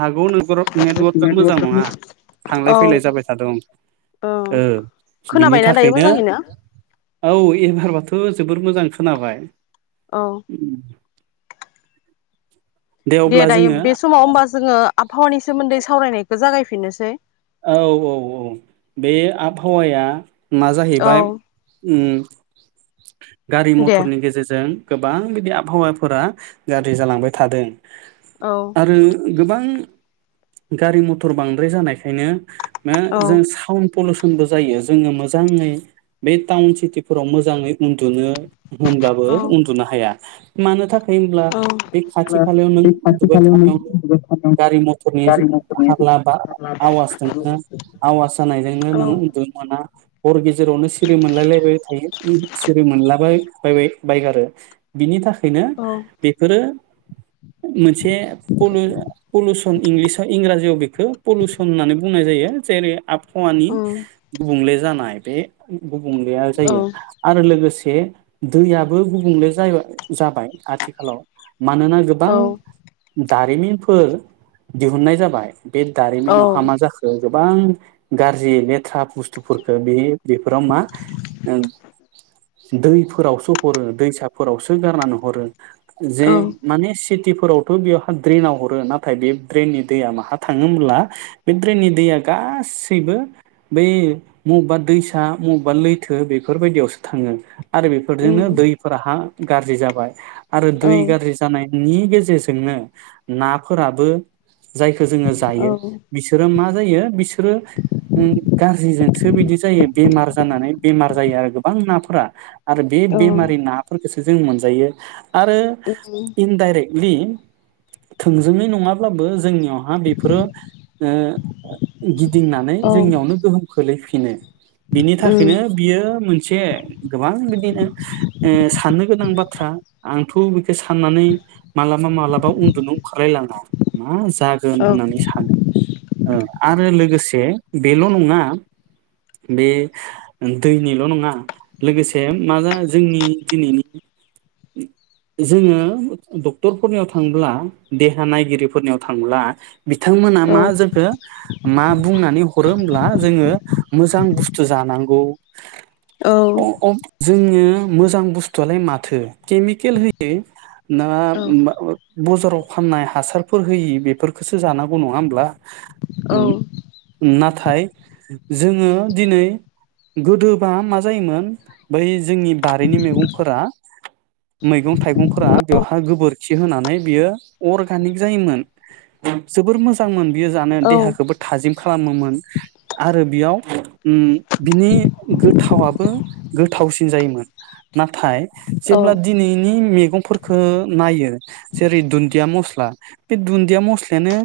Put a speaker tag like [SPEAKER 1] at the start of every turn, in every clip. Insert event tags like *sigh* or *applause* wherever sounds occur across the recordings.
[SPEAKER 1] हागौ न नेटवार्कआ मोजां नङा
[SPEAKER 2] औ
[SPEAKER 1] थांलाय फैलाय जाबाय थादों
[SPEAKER 2] औ
[SPEAKER 1] बिनि
[SPEAKER 2] खोनाबायना दायो
[SPEAKER 1] थाखायनो
[SPEAKER 2] मोजाङैनो
[SPEAKER 1] औ एबारबाथ' खो जोबोर मोजां खोनाबाय। *inaudible*
[SPEAKER 2] औ दे
[SPEAKER 1] अब्ला
[SPEAKER 2] दायो
[SPEAKER 1] जोङो
[SPEAKER 2] बे समाव होमबा जोङो आबहावानि सोमोन्दै सावरायनायखौ जागायफि फिननोसै।
[SPEAKER 1] औ औ औ बे आबहावाया मा
[SPEAKER 2] औ
[SPEAKER 1] जाहैबाय उम गारि
[SPEAKER 2] दे
[SPEAKER 1] मथरनि गेजेरजों गोबां बिदि आबहावाफोरा गाज्रि जालांबाय थादों।
[SPEAKER 2] औ
[SPEAKER 1] आरो गोबां गारि मथर बांद्राय जानाय खायनो नो
[SPEAKER 2] औ
[SPEAKER 1] जों साउन पलस बो जायो जोङो मोजाङै बे टाउन सिटिफोराव मोजाङै उन्दुनो। होमब्लाबो
[SPEAKER 2] औ
[SPEAKER 1] उन्दुनो हाया। मानो थाखा खाय होनब्ला
[SPEAKER 2] औ
[SPEAKER 1] बे खाथि खालायाव नों
[SPEAKER 2] बे खाथि
[SPEAKER 1] उन्दुबबाय
[SPEAKER 2] खालायावनो
[SPEAKER 1] थानायावनो
[SPEAKER 2] उन्दुबाय थानाय
[SPEAKER 1] गारि मथरनि
[SPEAKER 2] गारि
[SPEAKER 1] जुग
[SPEAKER 2] मथरनि
[SPEAKER 1] हाग्ला बा
[SPEAKER 2] हारला
[SPEAKER 1] आवाजजोंनो आवास जानायजोंनो
[SPEAKER 2] औ
[SPEAKER 1] नोंङो उन्दुनो मोना हर गेजेरावनो सिरि मोनलायलायबाय थायो सिरि मोनलायबाय। बाय बाय बायगारो बिनि थाखाय बेनो
[SPEAKER 2] औ
[SPEAKER 1] बेफोरो मोनसे पलु पलुस इंलिस इंराजियाव बेखौ पलिउसन होननानै बुंनाय जायो जेरै आप हावानि
[SPEAKER 2] उम
[SPEAKER 1] गुबुंले जानाय बे गुबुंलेया
[SPEAKER 2] औ
[SPEAKER 1] जायो आरो लोगोसे बे दैयाबो गुबुंले जाहैबाय जाबाय आथिखालाव मानोना गोबां
[SPEAKER 2] औ
[SPEAKER 1] दारिमिनफोर दिहुननाय जाबाय बे
[SPEAKER 2] औ
[SPEAKER 1] दारिमिनाव हा मा जाखो? गोबां गाज्रि लेथ्रा बुस्थुफोरखौ बे बेफोराव मा ओ दैफोरावसो हरो दैसाफोरावसो गारनानै हरो। जे
[SPEAKER 2] औ
[SPEAKER 1] माने सिटि फोरावथ' बेयावहा ड्रेनाव हरो नाथाय बे ड्रेननि दैया माहा थाङो होनब्ला बे ड्रेननि दैया गासैबो बै मबबा दैसा मबबा लैथो बेफोरबायदियावसो थाङो। आरो बेफोरजोंनो
[SPEAKER 2] उम
[SPEAKER 1] दैफोरा हा गाज्रि जाबाय। आरो
[SPEAKER 2] औ
[SPEAKER 1] दै गाज्रि जानाय नि गेजेरजोंनो नाफोराबो जायखौ जोङो
[SPEAKER 2] औ
[SPEAKER 1] जायो। मा जायो बिसोरो ओं गाज्रिजोंसो बिदि जायो बेमार जानानै बेमार जायो आरो गोबां नाफोरा आरो बे
[SPEAKER 2] उम औ उम औ
[SPEAKER 1] बेमारि नाफोरखौसो जों मोनजायो। आरो
[SPEAKER 2] औ
[SPEAKER 1] इनडाइरेक्टलि थोंजोङै नङाब्लाबो जोंनियावहा बेफोरो ओ गिदिंनानै जोंनियावनो गोहोम खोलैफिनो बिनो बिनि थाखायनो बियो मोनसे गोबां बिदिनो ओ साननो गोनां बाथ्रा आंथ' बेखौ साननानै मालाबा मालाबा उन्दुनो ओंखारलायलाङा मा जागोन होननानै सानो औ आरो लोगोसे बेल' नङा बे दैनिल' नङा लोगोसे मा जा जोंनि दिनैनि जोङो डक्टरफोरनियाव थांब्ला देहा नायगिरिफोरनियाव थांब्ला बिथांमोना मा जोंखो मा बुंनानै हरो होनब्ला जोङो मोजां बुस्थु जानांगौ
[SPEAKER 2] औ
[SPEAKER 1] अ अ जों मोजां बुसथुआलाय माथो केमिकेल होयो ना बजाराव फाननाय हासारफोर होयि बेफोरखौसो जानांगौ नङा होमब ब्ला
[SPEAKER 2] औ
[SPEAKER 1] नाथाय नाथाय जोङो दिनै गोदोबा मा जायोमोन बै जोंनि बारिनि मैगंफोरा मैगं थाइगंफोरा
[SPEAKER 2] औ
[SPEAKER 1] बेवहाय गोबोरखि होनानै बियो अरगानिक जायोमोन जोबबोर मोजां मोन बियो जानो
[SPEAKER 2] औ
[SPEAKER 1] देहाखौबो थाजिम खालामोमोन आरो बियाव उम बिनि गोथावाबो गोथावसिन जायोमोन नाथाय
[SPEAKER 2] औ
[SPEAKER 1] जेब्ला दिनैनि मैगंफोरखौ खौ नायो जेरै दुन्दिया मस्ला बे दुन्दिया मस्लायानो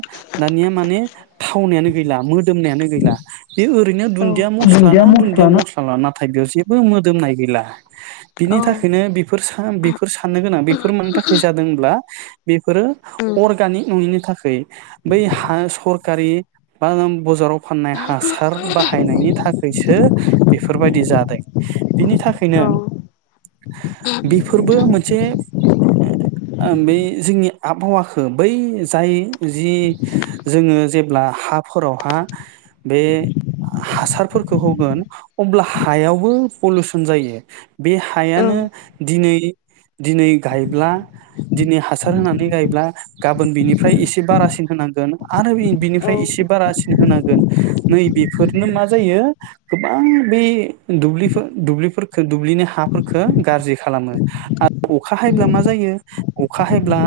[SPEAKER 1] दानिया माने थावनायानो गैला मोदोमनायानो गैला बे ओरैनो दुन्दिया मस्ला ना दुन्दिया मस्ला लाना नाथाय बेयाव जेबो मोदोमनाय गैला बिनि
[SPEAKER 2] औ
[SPEAKER 1] थाखायनो बेफोर बेफोर साननो गोनां बेफोर मानि थाखाय जादोंब्ला बेफोरो
[SPEAKER 2] उम
[SPEAKER 1] अर्गानिक नङिनि थाखाय बै हा सरखारि बा बजाराव फाननाय हासार बाहायनायनि थाखायसो बेफोरबायदि जादों बिनि थाखायनो
[SPEAKER 2] औ
[SPEAKER 1] बेफोरबो मोनसे बै जोंनि आबहावाखौ बै जाय जि जोङो जेब्ला हाफोरावहा बे हासारफोरखौ होगोन अब्ला हायावबो पलिउसन जायो बे
[SPEAKER 2] औ
[SPEAKER 1] हायानो दिनै दिनै गायब्ला दिनै हासार होनानै गायब्ला गाबोन बिनिफ्राय एसे बारासिन होनांगोन आरो बिनिफ्राय इसे बारासिन होनांगोन नै बेफोरनो मा जायो गोबां बे दुब्लिफोर दुब्लिफोरखो दुब्लिनि हाफोरखौ गाज्रि खालामो आरो अखा हायोब्ला
[SPEAKER 2] उम
[SPEAKER 1] मा जायो अखा हायोब्ला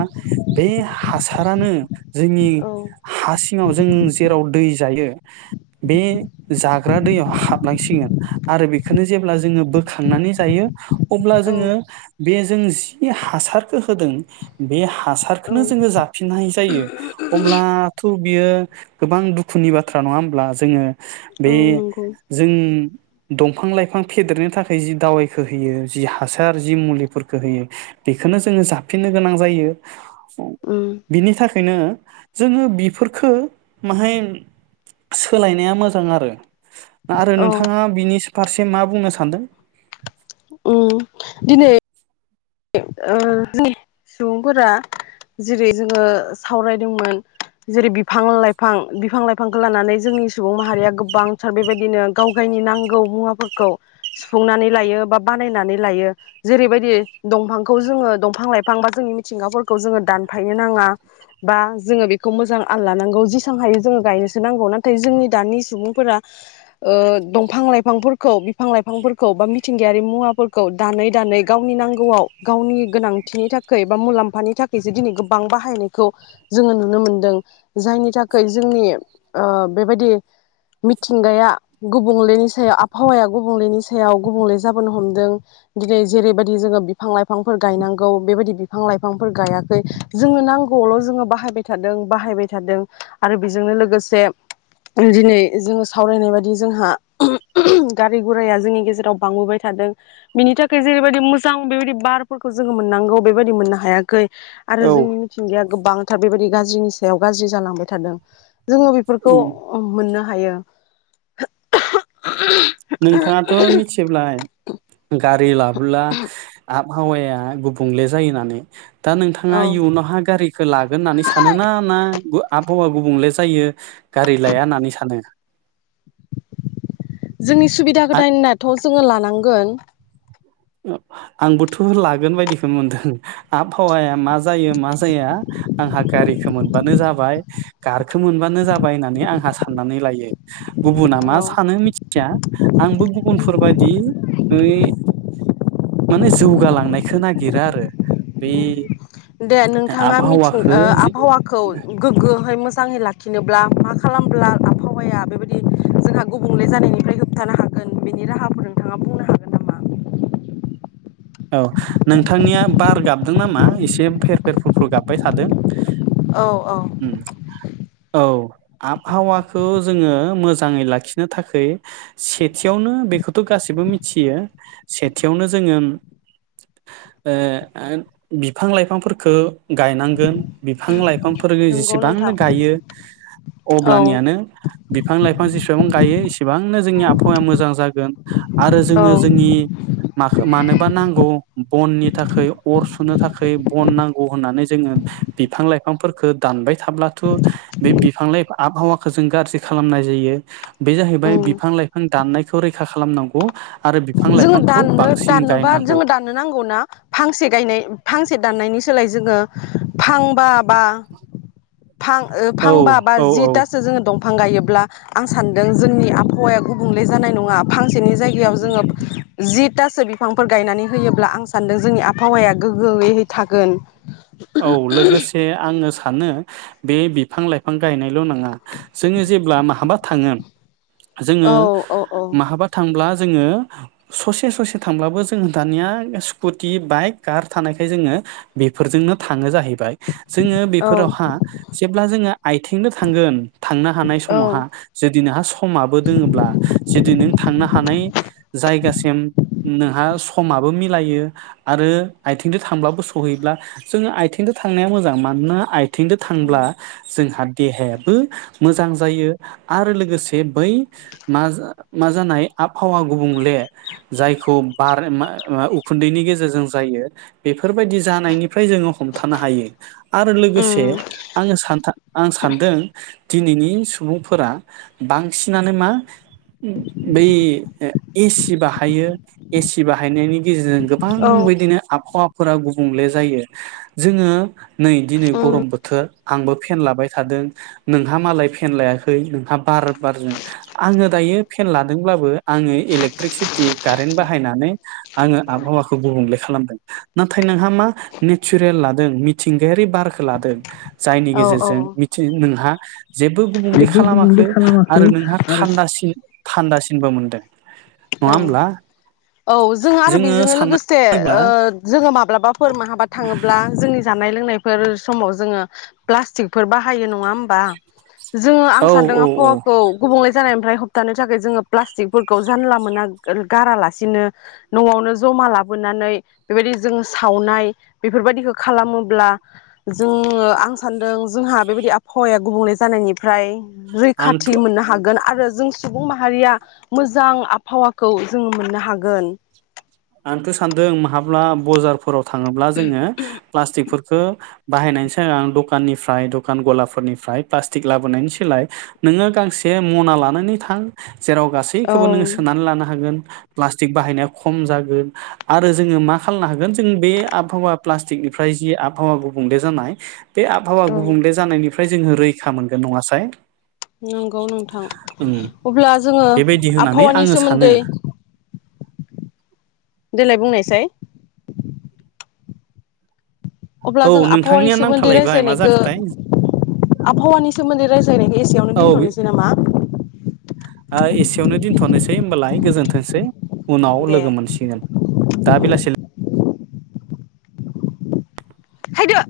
[SPEAKER 1] बे हासारानो जोंनि
[SPEAKER 2] औ
[SPEAKER 1] हा सिङाव जों जेराव दै जायो बे जाग्रा दैयाव हाबलांसिगोन आरो बेखौनो जेब्ला जोङो बोखांनानै जायो अब्ला
[SPEAKER 2] औ
[SPEAKER 1] जोङो बे जों जि हासारखौ होदों बे
[SPEAKER 2] औ
[SPEAKER 1] हासारखौनो जोङो जाफिननाय जायो अब्लाथ' बियो गोबां दुखुनि बाथ्रा नङा होमब्ला जोङो बे
[SPEAKER 2] औ नंगौ
[SPEAKER 1] जों दंफां लाइफां फेदेरनो थाखाय जि दावायखो होयो जि हासार जि मुलिफोरखौ होयो बेखौनो जोङो जाफिननो गोनां जायो
[SPEAKER 2] उम
[SPEAKER 1] बिनि थाखाय ओंखायनो जोङो बेफोरफोरखो माहाय सोलायनाया मोजां आरो आरो
[SPEAKER 2] औ
[SPEAKER 1] नोंथाङा बिनि फारसे मा बुंनो सानदों
[SPEAKER 2] उम दिनै ओ सुबुंफोरा जेरै जोङो सावरायदोंमोन जेरै बिफां-लाइफां। बिफां-लाइफांखौ लानानै जोंनि सुबुं माहारिया गोबांथार बेबायदिनो गाव गायनि नांगौ मुवाफोरखौ सुफुंनानै लायो बा बानायनानै लायो। जेरैबायदि दंफांखौ जोङो दंफां-लाइफां बा जोंनि मिथिंगाफोरखौ जोङो दानफायनो नाङा, बा जोङो बेखौ मोजां आल लानांगौ जेसेबां हायो जोङो गायनोसो नांगौ। नाथाय जोंनि दानि सुबुंफोरा ओ दंफां-लाइफांफोरखौ बिफां-लाइफांफोरखौ बा मिथिंगायारि मुवाफोरखौ दानै-दानै गावनि नां गौवाव गावनि गोनांथिनि थाखाय बा मुलाम्फानि थाखायसो दिनै गोबां बाहायनायखौ जोङो नुनो मोनदों। जायनि थाखाय जोंनि ओ बेबायदि मिथिंगाया गुबुंलेनि सायाव आबहावाया गुबुंलेनि सायाव गुबुंले जाबोनो हमदों। दिनै जेरैबायदि जोङो बिफां-लाइफांफोर गायनांगौ बेबायदि बिफां-लाइफांफोर गायाखै। जोंनो नांगौआवल' जोङो बाहायबाय थादों बाहायबाय थादों आरो बेजोंनो लोगोसे दिनै जोङो सावरायनाय बायदि जोंहा *unintelligible* गारि गुराया जोंनि गेजेराव बांबोबाय थादों बिनि थाखाय जेरैबायदि मोजां बेबायदि बारफोरखौ जोङो मोननांगौ बेबायदि मोननो हायाखै। आरो जोंनि मिथिंगाया गोबां थार बेबायदि गाज्रिनि सायाव गाज्रि जालांबाय थादों। जोङो बेफोरखौ
[SPEAKER 1] उम
[SPEAKER 2] मोननो हायो *inaudible*
[SPEAKER 1] नोंथाङाथ' मिथियोब्लालाय गारि लाबोब्ला आबहावाया गुबुंले जायो होननानै दा नोंथाङा
[SPEAKER 2] औ
[SPEAKER 1] इयुनावहा गारिखौ लागोन होननानै सानो ना ना आबहावा गुबुंले जायो गारि लाया होननानै सानो
[SPEAKER 2] जोंनि सुबिदाखौ *unintelligible*
[SPEAKER 1] आं
[SPEAKER 2] होननाथ' जोङो लानांगोन
[SPEAKER 1] आंबोथ' लागोन बायदिखौ मोनदों आबहावाया मा जायो मा जाया आंहा गारि खौ मोनबानो जाबाय खारखो मोनबानो जाबाय होननानै आंहा साननानै लायो। गुबुना मा
[SPEAKER 2] औ
[SPEAKER 1] सानो मिथिया आंबो गुबुनफोरबायदि माने जौगालांनायखौ नागिरो आरो बेै
[SPEAKER 2] दे नोंथाङा मिथिं आबहावाखौ गोग्गोहै मो जाङै लाखिनोब्ला मा खालामब्ला आबहावाया बेबायदि जोंहा गुबुंले जानायनिफ्राय होबथानो हागोन बेनि राहाफोर नोंथाङा बुंनो हागोन नामा?
[SPEAKER 1] औ नोंथांनिया बार गाबदों नामा? एसे फेर फेर फुर फुर गाबबाय थादों
[SPEAKER 2] औ औ
[SPEAKER 1] उम औ आबहावाखौ जोङो मोजाङै लाखिनो थाखाय सेथियावनो बेखौथ' गासैबो मिथियो सेथियावनो जोङो ओ ओ बिफां-लाइफांफोरखौ गायनांगोन बिफां-लाइफां बिफांफोर
[SPEAKER 2] नंगौ
[SPEAKER 1] जेसेबांनो
[SPEAKER 2] नोंथां
[SPEAKER 1] गायो
[SPEAKER 2] औ
[SPEAKER 1] अब्लानियानो बिफां लाइफां जेसेबां गायो इसेबांनो जोंनि आबहावाया मोजां जागोन आरो
[SPEAKER 2] औ
[SPEAKER 1] जोङो जोंनि माखो मानो *unintelligible* नांगौ, बननि थाखाय अर सुनो थाखाय बन नांगौ होननानै जोङो बिफां लाइफांफोरखौ दानबाय थाब्लाथ' बे बिफां-लाइफां आबहावाखौ जों गाज्रि खालामनाय जायो। बे जाहैबाय
[SPEAKER 2] उम
[SPEAKER 1] बिफां-लाइफां दाननायखौ रैखा खालामनांगौ आरो बिफां
[SPEAKER 2] जोङो
[SPEAKER 1] लाइफांखौ
[SPEAKER 2] दाननो
[SPEAKER 1] बांसिन
[SPEAKER 2] दानो बा
[SPEAKER 1] गायनांगौ
[SPEAKER 2] जोङो दाननो नांगौना फांसे गायनाय फांसे दाननायनि सो लाय जोङो फांबा बा, फां
[SPEAKER 1] औ
[SPEAKER 2] फांबा बा
[SPEAKER 1] औ औ
[SPEAKER 2] जिथासो जोङो दं बिफां गायोब्ला आं सानदों जोंनि आबहावाया गुबुंले जानाय नङा फां फांसेनि जायगायाव जोङो, जि थासो बिफांफोर गायनानै होयोब्ला आं सानदों जोंनि आबहावाया गोग्गोयै थागोन,
[SPEAKER 1] औ लोगोसे आङो सान सानो बे बिफां लाइफां गायनायल' नङा जोङो जेब्ला माहाबा थाङो, जोङो
[SPEAKER 2] औ औ
[SPEAKER 1] माहाबा थांब्ला, जोङो ससे ससे थांब्लाबो जों दानिया स्कुटि बाइक कार थानायखाय जोङो बेफोरजोंनो थाङो जाहैब बाय जोङो
[SPEAKER 2] औ
[SPEAKER 1] बेफोरावहा जेब्ला जोङो आथिंजों थांगोन थांनो हानाय
[SPEAKER 2] औ
[SPEAKER 1] समावहा जुदि नोंहा समाबो दोङोब्ला जुदि नों थांनो हानाय जायगासिम नोंहा स समाबो मिलायो आरो आइथिंजों थांब्लाबो सहैब्ला, जोङो आथिंजों थांनाया मोजां मानोना आइ आइथिं जों
[SPEAKER 2] उम
[SPEAKER 1] थांब्ला जोंहा देहायाबो, मोजां जायो आरो लोगोसे बै मा मा जानाय आबहावा गुबुंले जायखौ बार मा मा उखुन्दैनि गेजेरजों जायो बेफोरबायदि जानायनि, फ्राय जोङो हमथानो हायो आरो लोगोसे
[SPEAKER 2] उम
[SPEAKER 1] आङो सानथा आं सानदों दिनैनि सुबुंफोरा बांसिनानो मा बै एसि बाहायो एसि बाहायनायनि गेजेरजों, गोबां
[SPEAKER 2] औ
[SPEAKER 1] बिदिनो आबहावा, फोर गुबुंले जायो जोङो नै दिनै
[SPEAKER 2] उम
[SPEAKER 1] गरम बोथोर, आंबो फेन लाबाय थादों नोंहा मालाय फेन लायाखै नोंहा बार बारजों आङो दायो फेन लादोंब्लाबो आङो इलेक्ट्रिसिटि, कारेन्ट बाहायनानै आङो आबहावाखौ गुबुंले खालामदों, नाथाय नोंहा मा? नेचारेल लादों मिथिंगायारि बारखौ लादों, जायनि
[SPEAKER 2] औ औ
[SPEAKER 1] गेजेरजों मिथि नोंहा जेबो गुबुंले
[SPEAKER 2] जेबो गुबुंले
[SPEAKER 1] खालामाखै
[SPEAKER 2] खालामाखै
[SPEAKER 1] आरो नोंहा
[SPEAKER 2] आरो
[SPEAKER 1] थान्दासिन, थान्दासिनबो मोनदों, नङा
[SPEAKER 2] औ
[SPEAKER 1] होमब्ला
[SPEAKER 2] औ जोङो आरो बेजोंनो
[SPEAKER 1] साननानै
[SPEAKER 2] लोगोसे
[SPEAKER 1] नायोब्ला
[SPEAKER 2] ओ जोङो माब्लाबाफोर माहाबा थाङोब्ला जोंनि जानाय, जानाय लोंनायफोर समाव जोङो प्लास्टिकफोर बाहायो नङा होनबा, जोङो आं
[SPEAKER 1] औ
[SPEAKER 2] सानदों
[SPEAKER 1] औ औ
[SPEAKER 2] आबहावाखौ गुबुंले, जानायनिफ्राय होबथानो थाखाय जोङो प्लास्टिकफोरखौ जानला मोना गारालासिनो न'आवनो जमा लाबोनानै बेबायदि जोंङो सावनाय बेफोरबायदिखौ खालामोब्ला जों आं सानदों जोंहा बेबायदि आबहावाया गुबुंले जानायनिफ्राय,
[SPEAKER 1] आंथ'
[SPEAKER 2] रैखाथि मोननो हागोन आरो जों सुबुं माहारिया मोजां। आबहावाखौ जोङो मोननो हागोन।
[SPEAKER 1] आंथ' सानदों माब्ला बाजारफोर। आव थाङोब्ला जोङो प्लास्टिकफोर बाहायनायनि सिगां दखाननिफ्राय दखान गलाफोरनिफ्राय प्लास्टिक लाबोनायनि सोलाय नोङो गांसे मना लानानै थां। जेराव
[SPEAKER 2] औ
[SPEAKER 1] गासैखौबो नोङो सोनानै लानो हागोन। प्लासटिक बाहायनाया खम जाग गोन आरो जोङो मा खालामनो हागोन जों बे आबहावा प्लास्टिकनिफ्राय जि आबहावा गुबुंले जानाय। बे आबहावा
[SPEAKER 2] औ
[SPEAKER 1] गुबुंले जानायनि फ्राय जोङो रैखा मोनगोन नङासाय
[SPEAKER 2] नंगौ नोंथां
[SPEAKER 1] ओम
[SPEAKER 2] अब्ला जोङो
[SPEAKER 1] बेबायदि होननानै
[SPEAKER 2] आबहावानि
[SPEAKER 1] आङो सानो
[SPEAKER 2] सोमोन्दै। देलाय बुंनायसाय अब्ला
[SPEAKER 1] औ
[SPEAKER 2] जों आबहावानि
[SPEAKER 1] नोंथांनिया
[SPEAKER 2] सोमोन्दै
[SPEAKER 1] नांथालायबाय मा
[SPEAKER 2] रायज्लायनायखो
[SPEAKER 1] जाखोथाय
[SPEAKER 2] आबहावानि सोमोन्दै रायज्लायनायखो एसेयावनो दोनथनोसै नामा?
[SPEAKER 1] ओ एसेयावनो दोनथनोसै होमबालाय गोजोनथोंसै। उनाव
[SPEAKER 2] दे
[SPEAKER 1] लोगो मोनसिगोन दा बेलासि
[SPEAKER 2] हायदो